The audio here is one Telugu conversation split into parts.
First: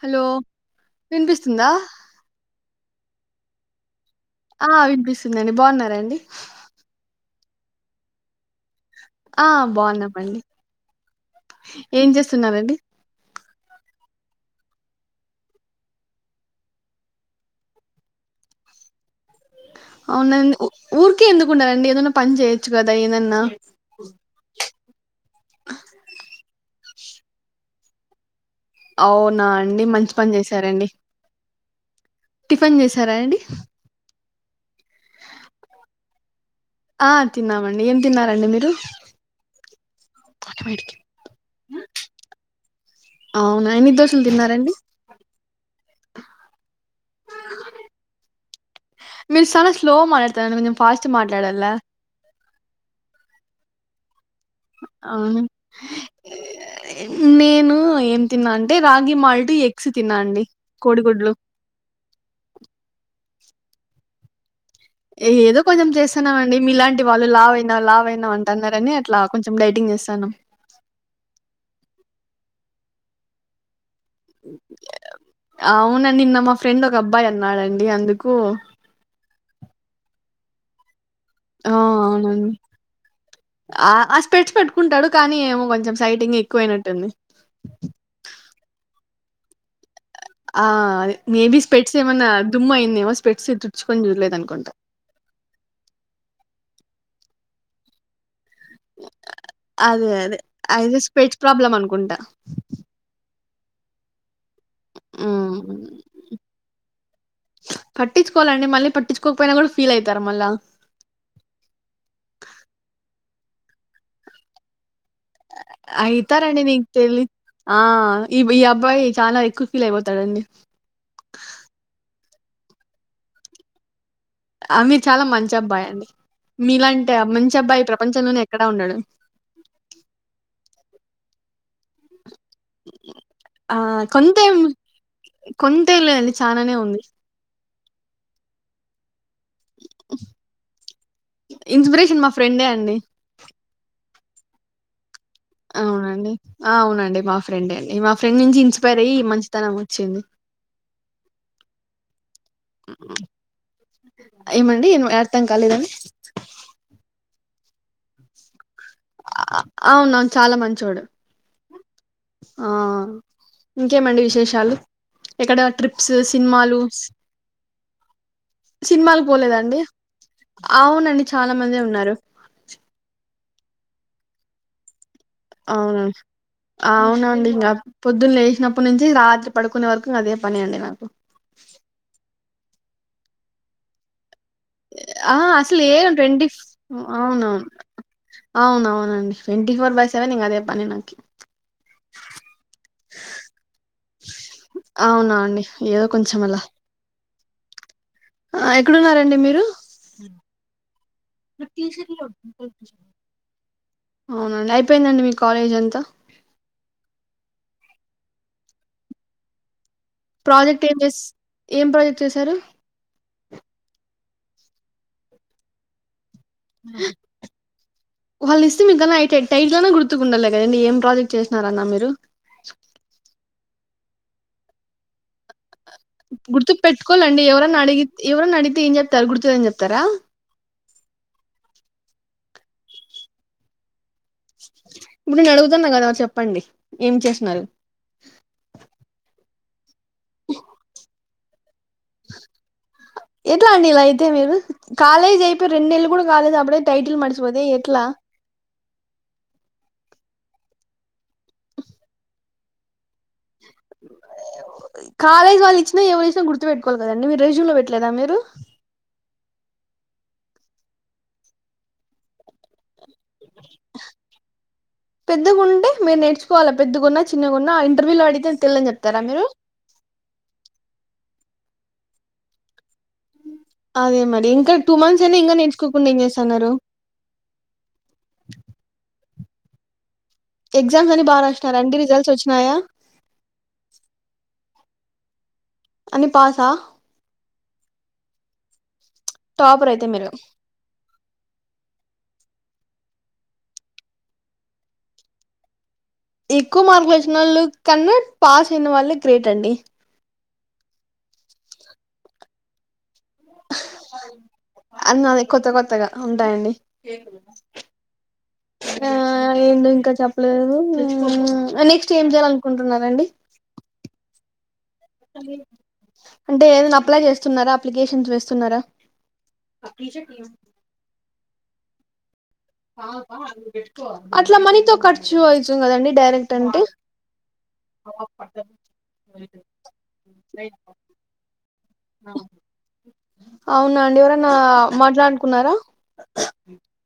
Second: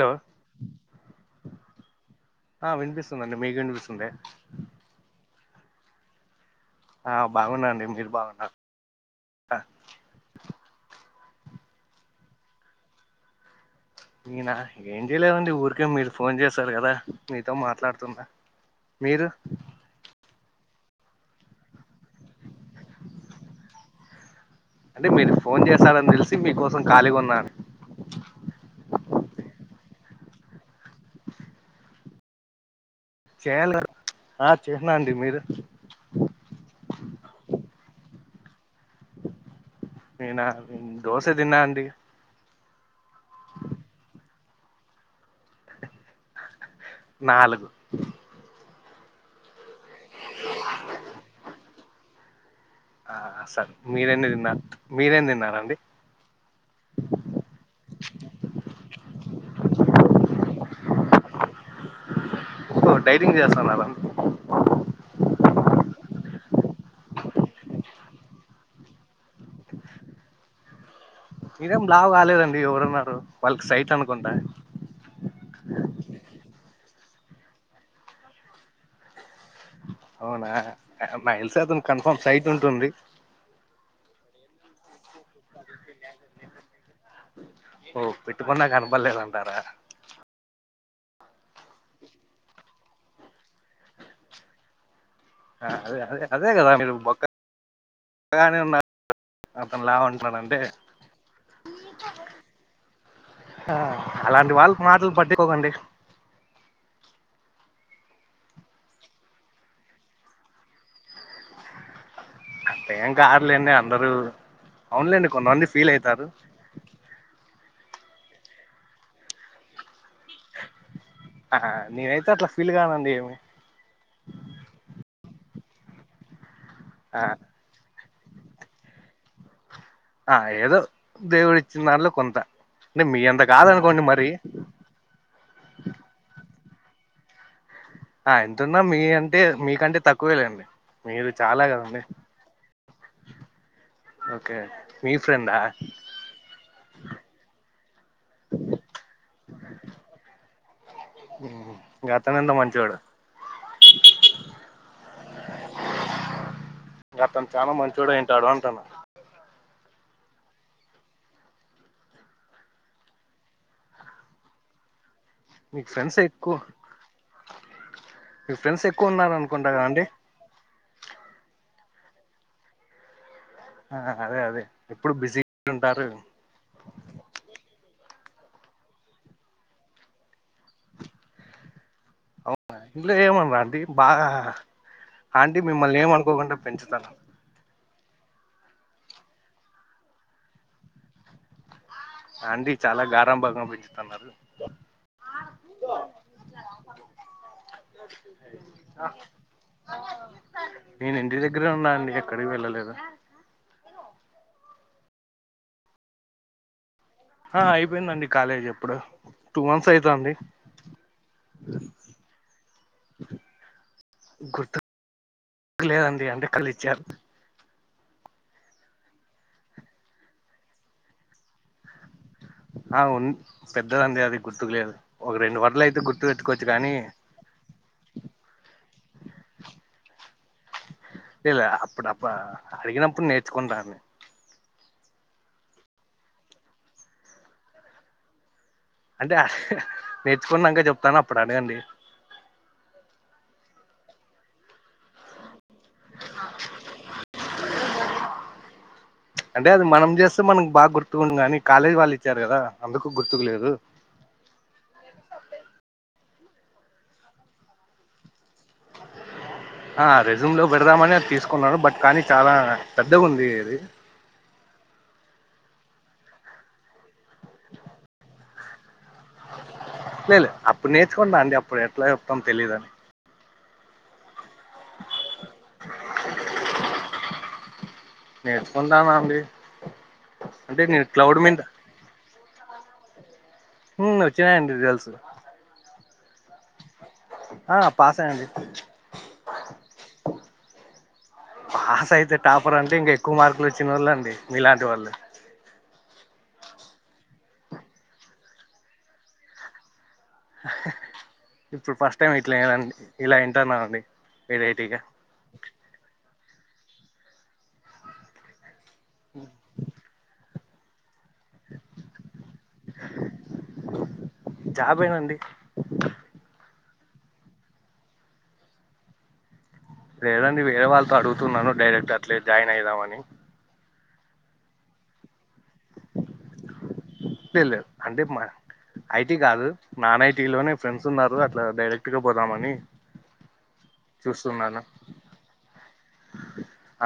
హలో వినిపిస్తుందా ఆ వినిపిస్తుందండి మీకు వినిపిస్తుందే ఆ వినిపిస్తుందండి బావున్నారండి ఆ బావున్నాండి మీరు బావున్నార ఆ బావున్నామండి ఏం చేస్తున్నరండి నేనా ఏం చేయలేవండి ఊరికే మీరు ఫోన్ చేసారు కదా మీతో మాట్లాడుతున్న మీరు అవునండి ఊరికే ఎందుకు ఉండాలండి ఏదన్నా పని చేయొచ్చు కదా ఏదన్నా అంటే మీరు ఫోన్ చేస్తారని తెలిసి మీకోసం ఖాళీగా ఉన్న అవునా అండి మంచి పని చేసారండి టిఫిన్ చేసారా చేయాల ఆ చేసినా అండి మీరు ఆ తిన్నామండి ఏం తిన్నారండి మీరు నేనా ఆటోమేటిక్. దోస తిన్నా అండి అవునా ఎన్ని దోసలు తిన్నారండి నాలుగు మీరు చాన స్లో మాట్లాడతారుఅండి కొంచెం ఫాస్ట్ మాట్లాడల ఆ సరే మీరు ఎన్ని తిన్నారు మీరేం అవును తిన్నారండి నేను ఏం తిన్నా అంటే రాగి మాల్ట్ ఎగ్స్ తిన్నా అండి కోడి గుడ్లు ఓ డైటింగ్ చేస్తున్నారా ఏదో కొంచెం చేస్తున్నాం అండి మీలాంటి వాళ్ళు లావ్ అయినావ్ లావ్ అయినావ్ అంటున్నారని అట్లా కొంచెం డైటింగ్ చేస్తాను మీరేం లావ్ కాలేదండి ఎవరన్నారు వాళ్ళకి సైట్ అనుకుంటా అవునండి నిన్న మా ఫ్రెండ్ ఒక అబ్బాయి అన్నాడండి అందుకు అవునా మైల్స్ ఆ అతను కన్ఫామ్ సైట్ అవునండి ఉంటుంది ఆ ఆ స్పెట్స్ పెట్టుకుంటాడు కానీ ఏమో కొంచెం సైటింగ్ ఎక్కువయినట్టుంది ఓ పెట్టుకున్నా కనపడలేదంటారా ఆ మేబీ స్పెట్స్ ఏమన్నా దుమ్ అయింది ఏమో స్పెట్స్ తుడుచుకొని చూడలేదు అనుకుంటా అదే అదే అదే కదా మీరు బక ఎక్కగానే ఉన్నారు అతను లా అదే అదే ఉంటున్నాడంటే అయితే స్పెడ్స్ ప్రాబ్లమ్ అనుకుంటా. హ అలాంటి వాళ్ళ మాటలు హ్మ్ పట్టుకోకండి. పట్టించుకోవాలండి మళ్ళీ. పట్టించుకోకపోయినా కూడా ఫీల్ అవుతారు మళ్లా. అంత ఏం కారులేండి అందరూ. అవునులేండి. కొంతమంది ఫీల్ అయితారు అయితా రనిని. తెలివి ఆ ఈ ఈ అబ్బాయి చాలా ఎక్కువ ఫీల్ అయిపోతాడాండు. ఆ ఆ నేనైతే అట్లా ఫీల్ కానండి ఏమి. అ మీరు చాలా మంచి అబ్బాయి అండి. మీలాంటి ఆ మంచి అబ్బాయి, ఈ ప్రపంచంలోనే ఎక్కడా ఉండడు. ఆ ఏదో దేవుడు ఇచ్చిన దానిలో కొంత. అంటే మీ అంత ఆ కాదనుకోండి మరి. కొంతేం కొంతేం లేదండి చాలానే ఉంది. హ ఎంతున్నా మీ అంటే మీకంటే తక్కువే లేండి. మీరు చాలా కదండి. ఇన్స్పిరేషన్ మా ఫ్రెండే అండి. ఓకే మీ ఫ్రెండా. అవునండి. ఆ అవునండి మా ఫ్రెండే అండి. మా ఫ్రెండ్ నుంచి ఇన్స్పైర్ అయ్యి మంచితనం వచ్చింది. గతం లన్న. ఏమండి అర్థం కాలేదండీ. అతను చాలా మంచోడు అయి ఉంటాడు అంటున్న. అవునును చాలా మంచోడు. ఆ ఇంకేమండి విశేషాలు. ఎక్కడ మీకు ట్రిప్స్ ఫ్రెండ్స్ ఎక్కువ సినిమాలు. మీకు ఫ్రెండ్స్ ఎక్కువ సినిమాలు ఉండాలే అనుకుంట పోలేదండి. కదండీ. అవునండి చాలా మందే ఉన్నారు. ఆ అదే అదే ఎప్పుడు బిజీ. అవునా. ఉంటారు అవునండి నాకు పొద్దున్న లేచినప్పటి నుంచి. రాత్రి పడుకునే వరకు అదే పని అండి నాకు. అవునా ఇంట్లో ఏం అనారా అండి బాగా. ఆ ఆంటీ అసలు ఏ మిమ్మల్ని ట్వంటీ ఏమనుకోకుండా పెంచుతాను అవునవును. అవున అవునండి ట్వంటీ ఫోర్ బై సెవెన్ ఇంకా అదే పని నాకి. అండి చాలా గారాబంగా పెంచుతున్నారు. అవునా అండి చ్చ ఏదో కొంచెం అలా ఆ ఎక్కడున్నా రండి మీరు. నేను ఇంటి దగ్గరే ఉన్నా అండి ఎక్కడికి వెళ్ళలేదు అవున అండి. అయిపోయిందండి మీ కాలేజ్ అంతా. ఆ అయిపోయిందండి. కాలేజ్ ఎప్పుడో టూ మంత్స్ అయితాంది. ప్రాజెక్ట్ ఏం చే ఏం ప్రాజెక్ట్ చేసారు. గుర్తుకు లేదండి అంటే. కళ్ళు ఇచ్చారు ఆ వాళ్ళు ఇస్తే మీకన్నా టైల్ ఐనా గుర్తుకుండాలే కదండి ఏం ప్రాజెక్ట్ చేస్తారన్న మీరు. అవున్ పెద్దదండీ అది గుర్తుకులేదు ఒక రెండు వర్డ్ లు అయితే గుర్తు. పెట్టుకోవచ్చు గుర్తుకు కానీ పెట్టుకోవాలండి. ఎవరైనా అడిగి ఎవరైనా అడిగితే, ఏం చెప్తారు గుర్తుకులేదని చెప్తారా. లేలే అప్పుడప్ప అడిగినప్పుడు నేర్చుకుంటానండి. ఇప్పుడు నేను అడుగుతున్నా కదా చెప్పండి ఏం చేస్తున్నారు. అంటే నేర్చుకున్నాక చెప్తాను. అప్పుడు అడగండి. ఎట్లా అండి ఇలా అయితే మీరు. కాలేజ్ అయి రెండు నెళ్లు కూడా కాలేదు అప్పుడే టైటిల్ మర్చిపోతే ఎట్లా. అంటే అది మనం చేస్తే మనకు బాగా గుర్తుకుంది కానీ కాలేజీ వాళ్ళు ఇచ్చారు కదా అందుకు గుర్తుకు లేదు. కాలేజ్ వాళ్ళు ఇచ్చినా ఎవరు ఇచ్చినా గుర్తుపెట్టుకోవాలే కదండి మీరు రెజ్యూమ్ లో పెట్టలేదా మీరు. ఆ రెజూమ్ లో పెడదామని అది తీసుకున్నాను బట్ కానీ చాలా పెద్దగా ఉంది ఇది పెద్దగా ఉంటే మీరు నేర్చుకోవాల పెద్దగున్న చిన్నగున్న ఇంటర్వ్యూ లో అడిగితే తెల్దని చెప్తారా మీరు లే లే అప్పుడు నేర్చుకుంటా అండి అప్పుడు ఎట్లా చెప్తాం తెలీదు అని అదే మరి ఇంకా టూ మంత్స్ అయినా ఇంకా నేర్చుకోకుండా ఏం చేస్తున్నారు నేర్చకుంటానండి ఎగ్జామ్స్ అన్ని బాగ రాసినారా అండి రిజల్ట్స్ వచ్చినాయా హుమ్ వచ్చయండి రిజల్ట్స్ అన్ని పాసా ఆ పాసే అండి టాపర్ అయితే మీరు పాస్ అయితే టాపర్ అంటే ఇంక ఎక్కువ మార్కులు వచ్చిన వాళ్ళు అండి మీలాంటి వాళ్ళు ఎక్కువ మార్కులు వచ్చినా వాళ్ళ కన్నా పాస్ అయిన వాళ్ళే గ్రేట్ అండి ఇప్పుడు ఫస్ట్ టైం ఇట్లాండి ఇలా వింటున్నా అండి వెరైటీగా అన్న కొత్త కొత్తగా ఉంటాయండి ఆ ఏందింక చెప్ నెక్స్ట్ ఏం చేయాలీ అనుకుంటున్నారండి జాబేనండి అంటే ఏదైనా అప్లై చేస్తున్నారా అప్లికేషన్స్ వేస్తున్నారా లేదండి వేరే వాళ్ళతో అడుగుతున్నాను డైరెక్ట్ అట్లే జాయిన్ అయిదా అట్ల మనీతో ఖర్చు అయితుంది కదండి డైరెక్ట్ అంటే లే లే అంటే మ ఐటీ కాదు నాన్ ఐటీ లోనే ఫ్రెండ్స్ ఉన్నారు అట్లా డైరెక్ట్ గా పోదామని అవునా అండి ఎవరన్నా చూస్తున్నాను మాట్లాడుకున్నారా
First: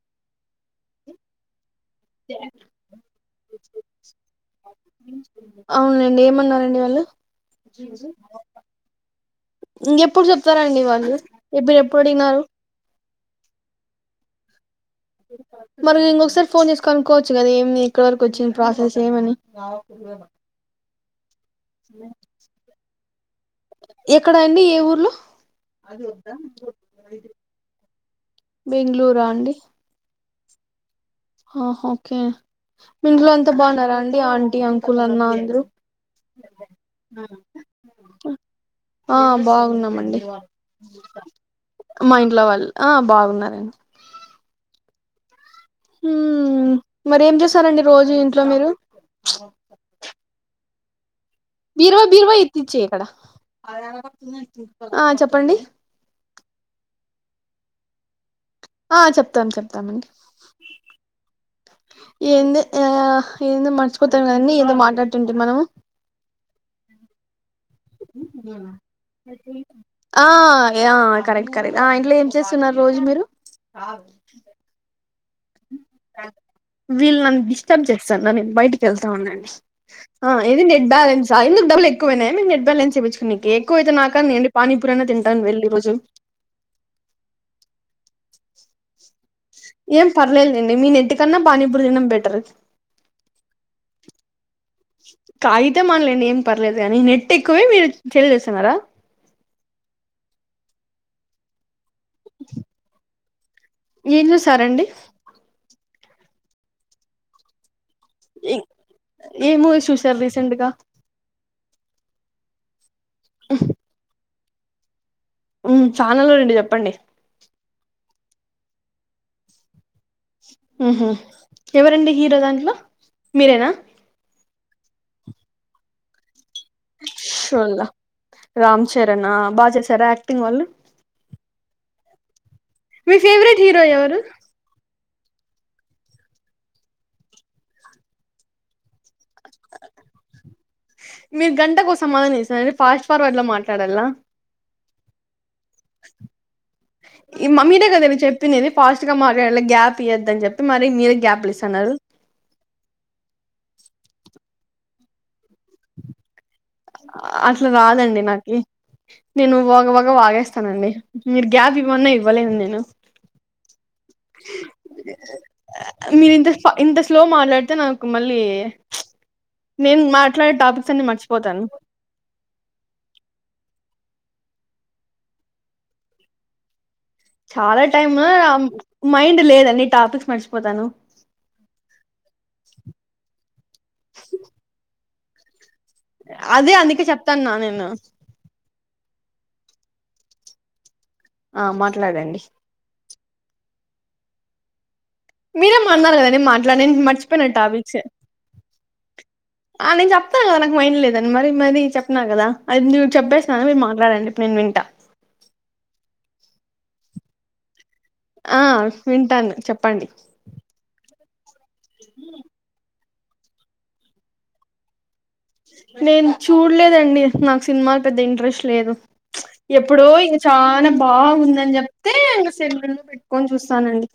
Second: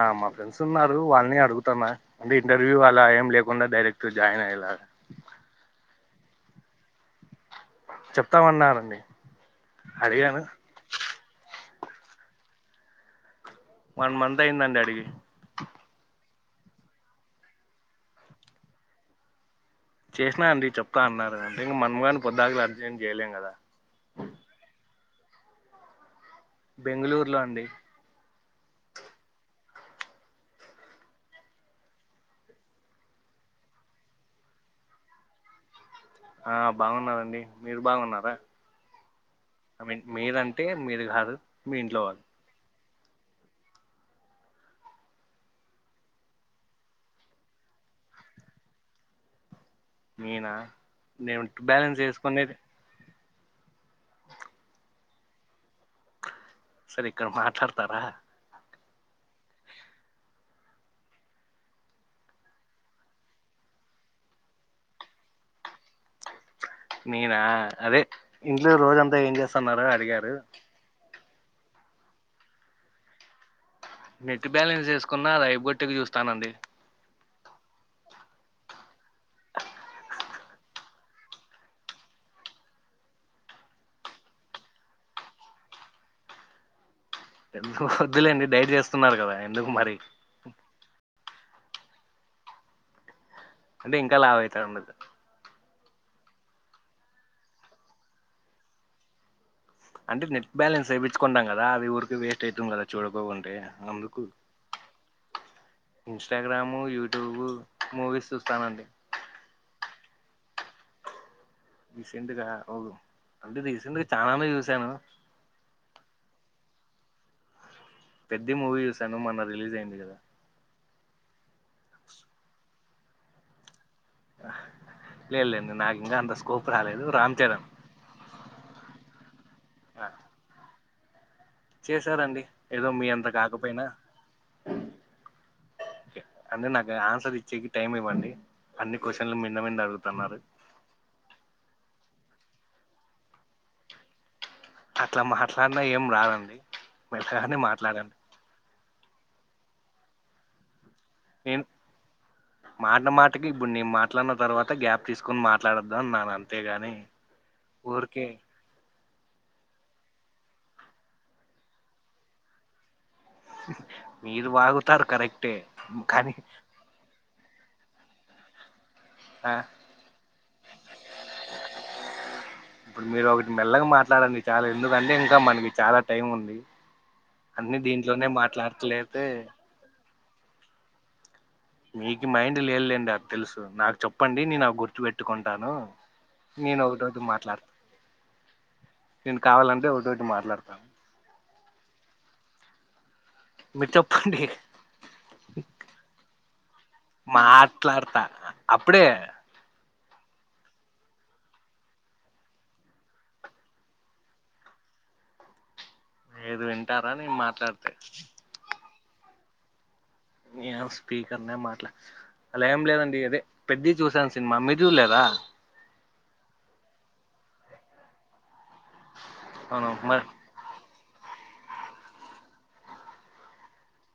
ఆ మా ఫ్రెండ్స్ ఉన్నారు వాళ్ళని అడుగుతాన్న అంటే ఇంటర్వ్యూ అలా ఏం లేకుండా డైరెక్ట్ జాయిన్ అయ్యేలా అవునండి ఏమన్నారండి వాళ్ళు చెప్తామన్నారండి ఇంకెప్పుడు అడిగాను చెప్తారండి వాళ్ళు ఇప్పుడు ఎప్పుడు అడిగినారు వన్ మంత్ అయిందండి అడిగి మరి ఇంకొకసారి ఫోన్ చేసుకుని కనుకోవచ్చు కదా ఏమి ఇక్కడి వరకు వచ్చింది ప్రాసెస్ ఏమని చేసినా అండి చెప్తా అన్నారు ఇకా మనం గానీ పొద్దాకులు అడిగితే ఏం చేయలేం కదా ఎక్కడ అండి ఏ ఊర్లో బెంగళూరులో అండి బెంగళూరా అండి ఆ ఓకే ఇంట్లో అంతా బాగున్నారా అండి ఆంటీ అంకుల్ అన్నా అందరూ ఆ బాగున్నారండి మీరు బాగున్నారా ఆ మీ బాగున్నామండి మీరంటే మీరు కాదు మీ ఇంట్లో వాళ్ళు ఆ బాగున్నారండి హుమ్ మరి ఏం చేస్తారండి రోజు ఇంట్లో మీరు నేనా నేను బ్యాలెన్స్ వేసుకునేది ఆ చెప్పండి సరిగ్గా మాట్లాడతారా ఆ చెప్తాను చెప్తను ఏంది ఆ ఏందో మర్చిపోతారు కదండి ఏమన్నా మాట్లాడుతుంటే మనము నేనా అదే ఇంట్లో రోజంతా ఏం చేస్తున్నారు ఆ అడిగారు ఆ కరెక్ట్ కరెక్ట్ ఆ ఇంట్ల ఏం చేస్తున్నరు రోజు మీరు? నెట్ బ్యాలెన్స్ ఏసుకున్నా అది అయిపోగొట్టి చూస్తానండి. వీల్ నన్ డిస్టర్బ్ చేస్తాన్నను నేన్ బయటికెళ్తా ఉన్నండి. ఆ ఏది నె బాలెన్స్ ఆ, ఎందుకు డబ్బులు ఎక్కువనయా మీక్ నె ట్ బాలెన్స్ ఎపిచుకునేకి. ఎక్కువైతే నాకన్న ఇయ్యండి. పానీపూరన్న తింటాను వెళ్ళి ఈ రోజు ఎందుకు వద్దులేండి డైట్ చేస్తున్నారు కదా ఎందుకు మరి ఏం పర్లేదులేండి మీ నెట్ కన్నా పానీపూరి తినడం బెటర్ అంటే ఇంకా లావైతర్ వదు తాగితే మన్లెండి ఏం పర్లేదు గానీ నెట్ ఎక్కువే మీరు చిల్ చేస్తున్నారా? అంటే నెట్ బాలెన్స్ ఎపిచుకుంటాం కదా అవి ఊరికే వేస్ట్ అయితుంది కదా చూడకోకుంటే. అందుకు ఏం చూసారండి? ఇన్స్టాగ్రాము, యూట్యూబు, మూవీస్ చూస్తానండి. ఏ మూవీస్ చూసారు రీసెంట్ గా? రీసెంట్గా ఓ అంటే రీసెంట్గా చాలానే చూసాను. ఉమ్ ఛానల్లో రెండు చెప్పండి పెద్ద మూవీ చూసాను. మొన్న రిలీజ్ అయింది కదా. ఉహు ఎవరండి హీరో దాంట్లో మీరేనా? లేద్ లేద్ నాకి ఇంకా అంత స్కోప్ రాలేదు రామ్ చరణ్ షోల్లా రామ్ చరణ్ ఆ బా చేసారా యాక్టింగ్ వాళ్ళు? చేశారండి ఏదో మీ అంత ఫేవరెట్ హరో కాకపోయినా ఎవరు? అంటే నాకు ఆన్సర్ ఇచ్చేకి టైమ్ ఇవ్వండి, అన్ని క్వశ్చన్లు మింద మింద అడుగుతున్నారు. మీరు గంటకో సమాధనం ఇస్తరండి, ఫాస్ట్ ఫార్వర్డ్ ల మాట్లాడల. అట్లా మాట్లాడినా ఏం రాదండి మెల్లగనే మాట్లాడన్ పి నేనే ఫాస్ట్గా మాట్లాడలా, గ్యాప్ ఇయోద్దని చెప్పి మరి మీరే గ్యాప్లు నేను ఇస్తన్నారు. మాట మాటకి ఇప్పుడు నేను మాట్లాడిన తర్వాత గ్యాప్ తీసుకోని మాట్లాడొద్దా అన్నాన ఆ అట్లా రాదండి నాకి. నేను వగ వగా వాగేస్తానండి. మీరు గ్యాప్ ఇవ్వమన్నా ఇవ్వలేను నేను. మీరు వాగుతారు కరెక్టే మీరు కానీ ఇంత ఇంత స్లో మాట్లాడితే నాకు మళ్ళీ ఆ నేన్ మాట్లాడే టాపిక్స్ అన్ని మర్చిపోతాను. ఇప్పుడు మీరోకటి మెల్లగ మాట్లాడండి, చాల ఎందుకంటే ఇంక మనకి చాలా టైం ఉంది. అన్ని చాల టైమ్ దీంట్లోనే ఆమ్ మాట్లాడట్లయితే మైండ్ లేదండి, టాపిక్స్ మర్చిపోతాను. మీకి మైండ్ లేదులేండి అది తెలుసు. నాకు చెప్పండి నేను అవ్ గుర్తుపెట్టుకుంటాను. అదే నేను అందుకే ఒకటోటి చెప్తాన్నా మాట్లాడు, నేను నేను కావాలంటే ఒకటోటి మాట్లాడతా. ఆ మాట్లాడండి మీర్ చెప్పండి మీరేం మన్నారు కదండి మాట్లాడ్నన్ నేన్ మర్చిపోయిన టాపిక్స్. మాట్లాడతా అప్పుడే ఆ నేను చెప్తా కదా నాకు మైండ్ లేదని, మరి మరి చెప్నా కదా. అది నువ్ చెప్పేస్నా కదా మీరు మాట్లాడండి ఇప్పుడు నేన్ వింట. మీరు వింటారా నేన్ మాట్లాడితే? ఆ వింటాను చెప్పండి ఆ ఏ స్పీకర్ నే మాట్లా అలా ఏం లేదండి అదే పెద్ది చూసాను సినిమా, మీరు చుడ్లేదా? నేను చూడలేదండి. నాకు సినిమాలు పెద్ద ఇంట్రెస్ట్ లేదు అవును ఎప్పుడో మరి ఇ చానా బాగుందని చెప్తే ఇంక సినిమాలు పెట్టుకొని చూస్తానండి.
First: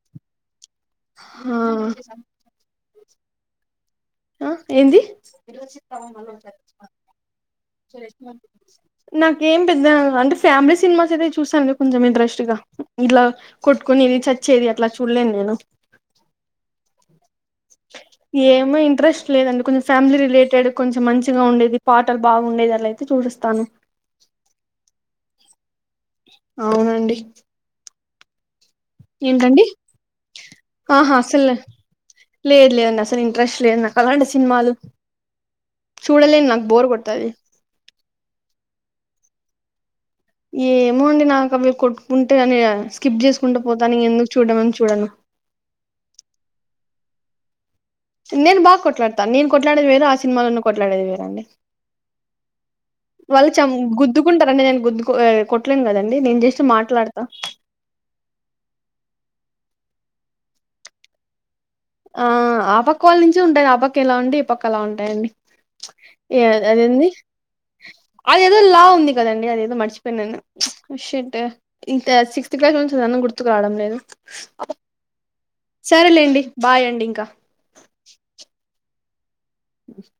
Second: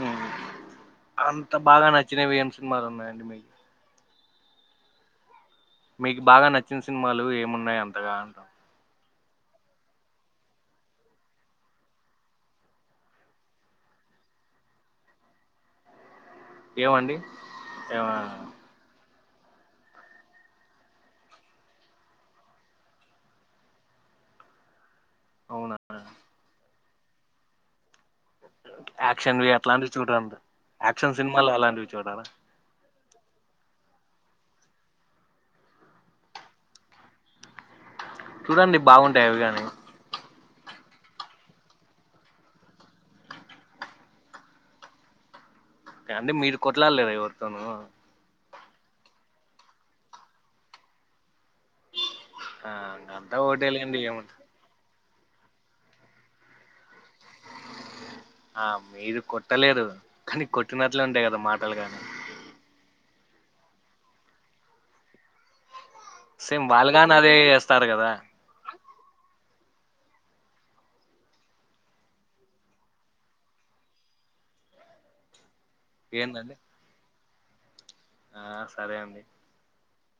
ఉమ్ అంత బాగా నచ్చినవి ఎం సినిమాలు ఉన్నాయండి మీకు ఆ ఏంది మీకు బాగా నచ్చిన సినిమాలు ఏమున్నయంతగా అంటావున్ నాకేం పెద్ద అంటే ఫ్యామిలీ సినిమాస్ అయితే చూస్తానండి కొంచెం ఇంట్రెస్ట్గా ఇట్లా కొట్టుకునేది చచ్చేది అట్లా చూడలేను నేను ఏమండి ఏమో ఇంట్రెస్ స్ట్ లేదండి కొంచెం ఫ్యామిలీ రిలేటెడ్ కొంచెం మంచిగా ఉండేది పాటలు బాగుండేది అలా అయితే చూసెస్తాను అవునా అవునండి యాక్షన్ వి ఏంటండి అట్లాంటివి చూడరండి ఆహా యాక్షన్ అసలు సినిమాలు అలాంటివి చూడాలా లేదు లేదండి అసలు ఇంట్రెస్ట్ లేదు నాకలాంటి సినిమాలు చూడలేను నాకు బోర్ కొడుతది చూడండి బాగుంటయి అవి గనీ ఏమో అండి నాక అవి కొట్టుకుంటయని స్కిప్ జేసుకుంటా పోతాను ఇగేందుకు చూడ్డమని చూడను ఏ అండి మీరు కొట్లాడలేదా ఎవరితోనూ నేను బాగ కొట్లాడతా నేను కొట్లాడేది వేరు ఆ సినిమాలోన కొట్లాడేది వేరండి ఆ అంతా వాళ్ళు చం ఒకటేలేండి ఏముంటది గుద్దుకుంటరండి నేను గుద్దుకో ఏ కొట్ ట్లేన్ గదండి నేను జస్ట్ మాట్లాడతా ఆ మీరు కొట్టలేదు కనీ కొట్టినట్లే ఉంటాయి గదా మాటలు గానీ ఆ ఆ పక్క వోళ్ నుంచి ఉంటది ఆపక్క ఎలా ఉంటే ఈ పక్క అలా ఉంటాయండి సేమ్ వాళ్ళుగానదే చేస్తారు గదా దో లా ఉంది కదండి అదేదో మర్చిపోయినాను ఓ షట్ ఇంక సిక్స్త్ క్లాస్ లో నుంచి రన్న గుర్తుక్ రావడం లేదు సరేలేండి ఏందండి బాయ్ అండి ఇంకా ఆ సరే అండి ఉమ్